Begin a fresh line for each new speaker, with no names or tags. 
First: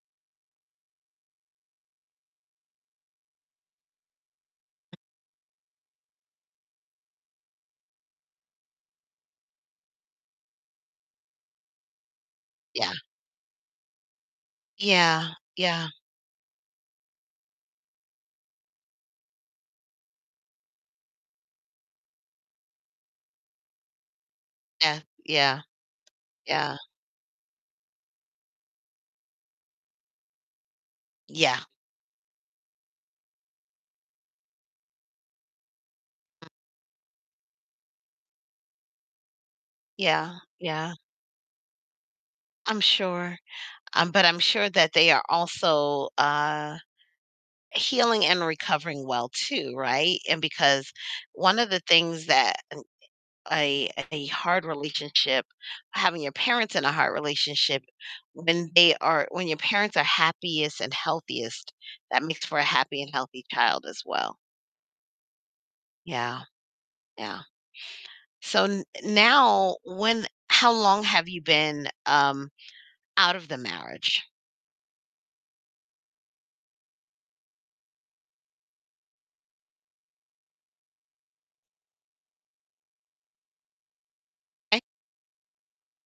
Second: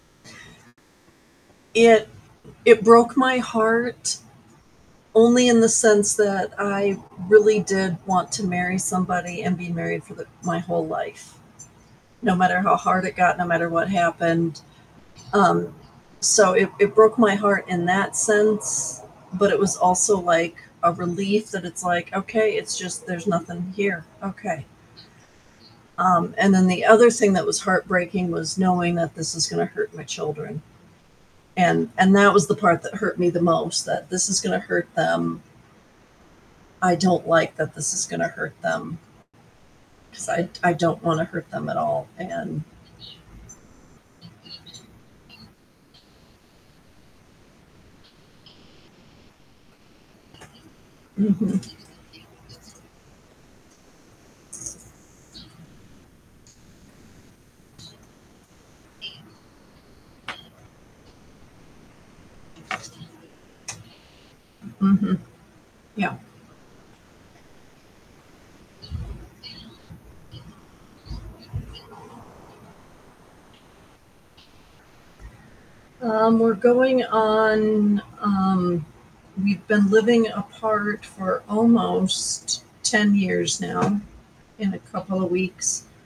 It it broke my heart only in the sense that I really did want to marry somebody and be married for the my whole life no matter how
Yeah.
hard it got, no matter what happened,
Yeah,
um,
yeah.
so it it broke my heart in that sense, but it was also, like, a relief that it's like, "Okay, it's just there's nothing here. Okay."
Yeah, yeah.
Um, and then
Yeah.
the other thing that was heartbreaking was knowing that this is gonna hurt my children.
Yeah.
And and that was the part that hurt me the most that this is gonna hurt them. I don't like that this is gonna hurt them 'cause
Yeah,
I d I
yeah.
don't wanna hurt them at all and
I'm sure. Um, but I'm sure that they are also, uh, healing and recovering well too, right? And because one
Mhm.
of the things that n I a hard relationship having your parents in a hard relationship, when they are when your parents are happiest and healthiest, that makes for a happy and healthy child as well.
Mhm. Yeah.
Yeah. Yeah. So, n now when how long have you been, um, out of the marriage?
Um, we're going on, um we've been living apart for almost 10 years now in a
Ay
couple of weeks.